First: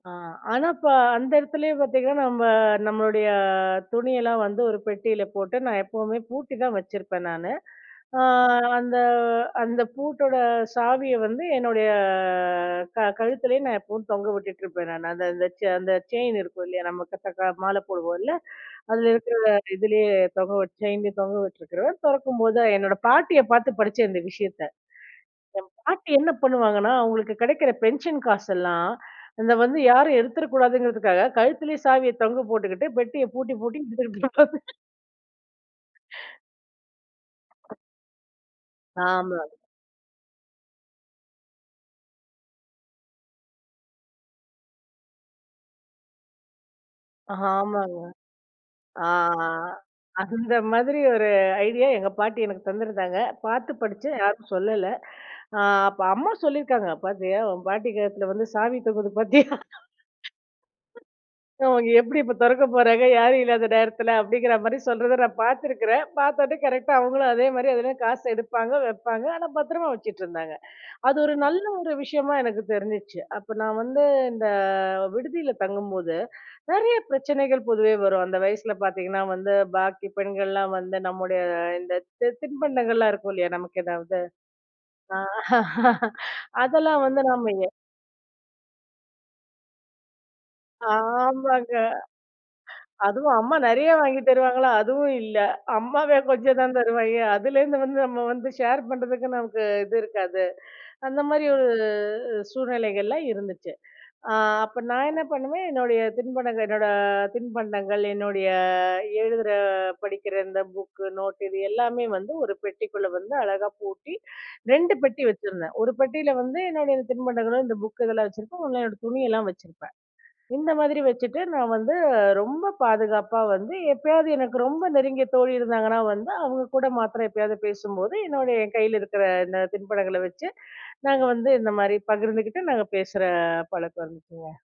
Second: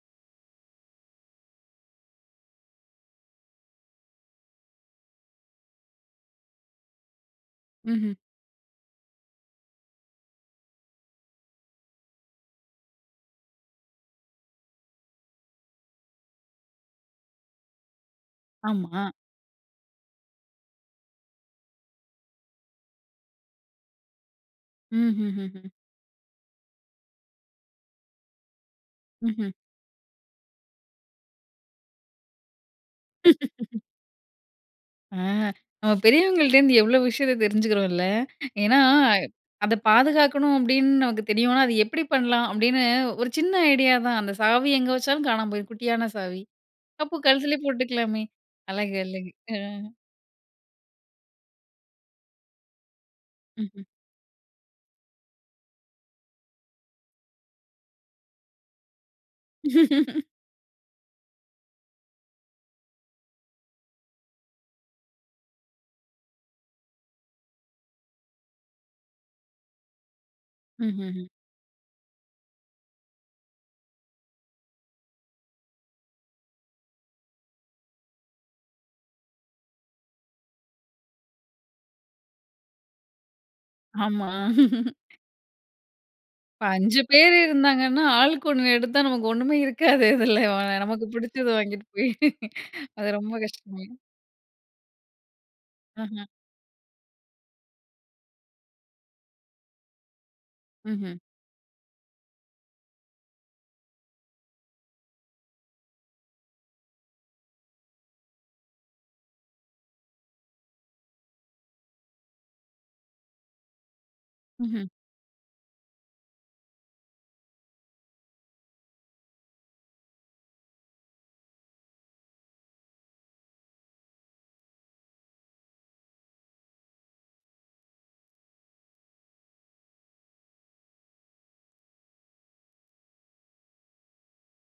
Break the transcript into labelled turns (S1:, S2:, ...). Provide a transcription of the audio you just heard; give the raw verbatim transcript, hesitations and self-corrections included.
S1: ஆ. ஆனா, இப்போ அந்த இடத்துலேயே பார்த்தீங்கன்னா, நம்ப நம்மளுடைய துணியெல்லாம் வந்து ஒரு பெட்டியில போட்டு, நான் எப்பவுமே பூட்டி தான் வச்சிருப்பேன் நானு.
S2: ம்ஹ்ம்.
S1: அ அந்த அந்த பூட்டோட சாவிய வந்து என்னுடைய அ க கழுத்திலேயே நான் எப்பவும் தொங்க விட்டுட்டுருப்பேன். நான் அந்த அந்த செ அந்த செயின் இருக்கும். இல்லயா! நம்ம [unintelligible] மாலை போடுவோம்ல.
S2: ஆம்மா.
S1: அதில இருக்கிற, அந்த இதிலேயே தொங்க விட் செயின்லேயே தொங்க விட்டுருக்கிறுவேன். திறக்கும்போதுதான் என்னோட பாட்டிய பார்த்து படிச்சேன், இந்த விஷயத்த.
S2: ம், ம்ஹ்ம்.
S1: என் பாட்டி என்ன பண்ணுவாங்கன்னா, அவுங்களுக்கு கிடைக்கிற பென்ஷன் காசெல்லாம்,
S2: ம்ஹ்ம்.
S1: அத வந்து யாரும் எடுத்துடக்கூடாதுங்கிறதுக்காக கழுத்திலேயே சாவிய தொங்க போட்டுக்கிட்டு, பெட்டிய பூட்டி, பூட்டி [unintelligible]
S2: ஆ. நம்ம பெரியவங்கள்ட்டேருந்து எவ்ளோ விஷயத்த தெரிஞ்சுக்கிறோம், இல்ல. ஏன்னா,
S1: ஆமா.
S2: "அத பாதுகாக்கணும்." அப்பிடின்னு நமக்கு தெரியுன்னா, "அத எப்பிடி பண்ணலாம்?" அப்பிடின்னு ஒரு சின்ன ஐடியா தான். அந்த சாவி எங்கே வச்சாலும் காணாம போயிடும். குட்டியான சாவி. அப்போ கழுத்திலே
S1: ஆமாங்க.
S2: போட்டுக்கலாமே! அழகு,
S1: ஆ,
S2: அழகு.
S1: ஆ.
S2: ஆ.
S1: அந்த மாதிரி ஒரு ஐடியா எங்க பாட்டி எனக்கு தந்திருந்தாங்க. பார்த்து படிச்சேன். யாருக்கும் சொல்லல. அ அப்ப, அம்மா சொல்லியிருக்காங்க, "பார்த்தியா! உன் பாட்டி கழுத்துல வந்து சாவி தொங்குது. பார்த்தியா! அவங்க எப்பிடி இப்போ திறக்கப் போறாங்க, யாரும் இல்லாத நேரத்தில?" அப்பிடிங்கிறமாரி சொல்றத நான் பார்த்திக்கிறேன். பார்த்தோன்னே கரெக்ட்டா அவுங்களும் அதேமாரி எதுன்னா காசு எடுப்பாங்க, வைப்பாங்க. ஆனா, பத்திரமா வச்சுட்ருந்தாங்க.
S2: ம்,
S1: அது
S2: ம்ஹ்ம்.
S1: ஒரு நல்ல ஒரு விஷயமா எனக்கு தெரிஞ்சுச்சு. அப்ப நான் வந்து, இந்த விடுதியில தங்கும்போது நிறைய பிரச்சனைகள் பொதுவே வரும். அந்த வயசில பார்த்தீங்கன்னா வந்து பாக்கி பெண்கள்லாம் வந்து நம்முடைய இந்த தி தின்பண்டங்கள்லாம் இருக்கும் இல்லயா! நமக்கு எதாவது
S2: ஆமா. இப்ப
S1: அதெல்லாம்
S2: அஞ்சு
S1: வந்து
S2: பேரு
S1: நம்ம ஏ
S2: இருந்தாங்கன்னா, ஆளுக்கு ஒண்ணு எடுத்தா, நமக்கு ஒண்ணுமே இருக்காது. இதில அ வா நமக்கு பிடிச்சது
S1: ஆமாங்க.
S2: வாங்கிக்கிட்டு போய் அது ரொம்ப
S1: அதுவும் அம்மா
S2: கஷ்டமே!
S1: நிறைய வாங்கித் தருவாங்களா! அதுவும் இல்ல. அம்மாவே
S2: அஹா.
S1: கொஞ்சம் தான் தருவாங்க. அதுலேருந்து வந்து நம்ம வந்து ஷேர் பண்றதுக்கு நமக்கு இது இருக்காது.
S2: ம்ஹ்ம்.
S1: அந்தமாரி ஒரு அ சூழ்நிலைகள்லாம் இருந்துச்சு. அ அப்ப நான் என்ன பண்ணுவேன்? என்னுடைய தின்பண்டங்கள் என்னோட தின்பண்டங்கள், என்னுடைய எழுதுற, படிக்கிற இந்த புக்கு நோட்டு இது எல்லாமே வந்து ஒரு பெட்டிக்குள்ள வந்து அழகாக பூட்டி
S2: ம்ஹ்ம்.
S1: ரெண்டு பெட்டி வச்சிருந்தேன். ஒரு பெட்டியில வந்து என்னுடைய தின்பண்டங்களும், இந்த புக்கு இதெல்லாம் வச்சிருப்பேன். ஒண்ணுல என்னோட துணியெல்லாம் வச்சிருப்பேன். இந்த மாதிரி வச்சுட்டு, நான் வந்து ரொம்ப பாதுகாப்பா வந்து எப்பயாவது எனக்கு ரொம்ப நெருங்கிய தோழி இருந்தாங்கன்னா வந்து, அவுங்ககூட மாத்திரம் எப்பயாவது பேசும்போது, என்னுடைய என் கையில இருக்கிற இந்த தின்பண்டங்கள வச்சு நாங்க வந்து இந்தமாரி பகிர்ந்துக்கிட்டு, நாங்க பேசுற பழக்கம் இருந்துச்சுங்க.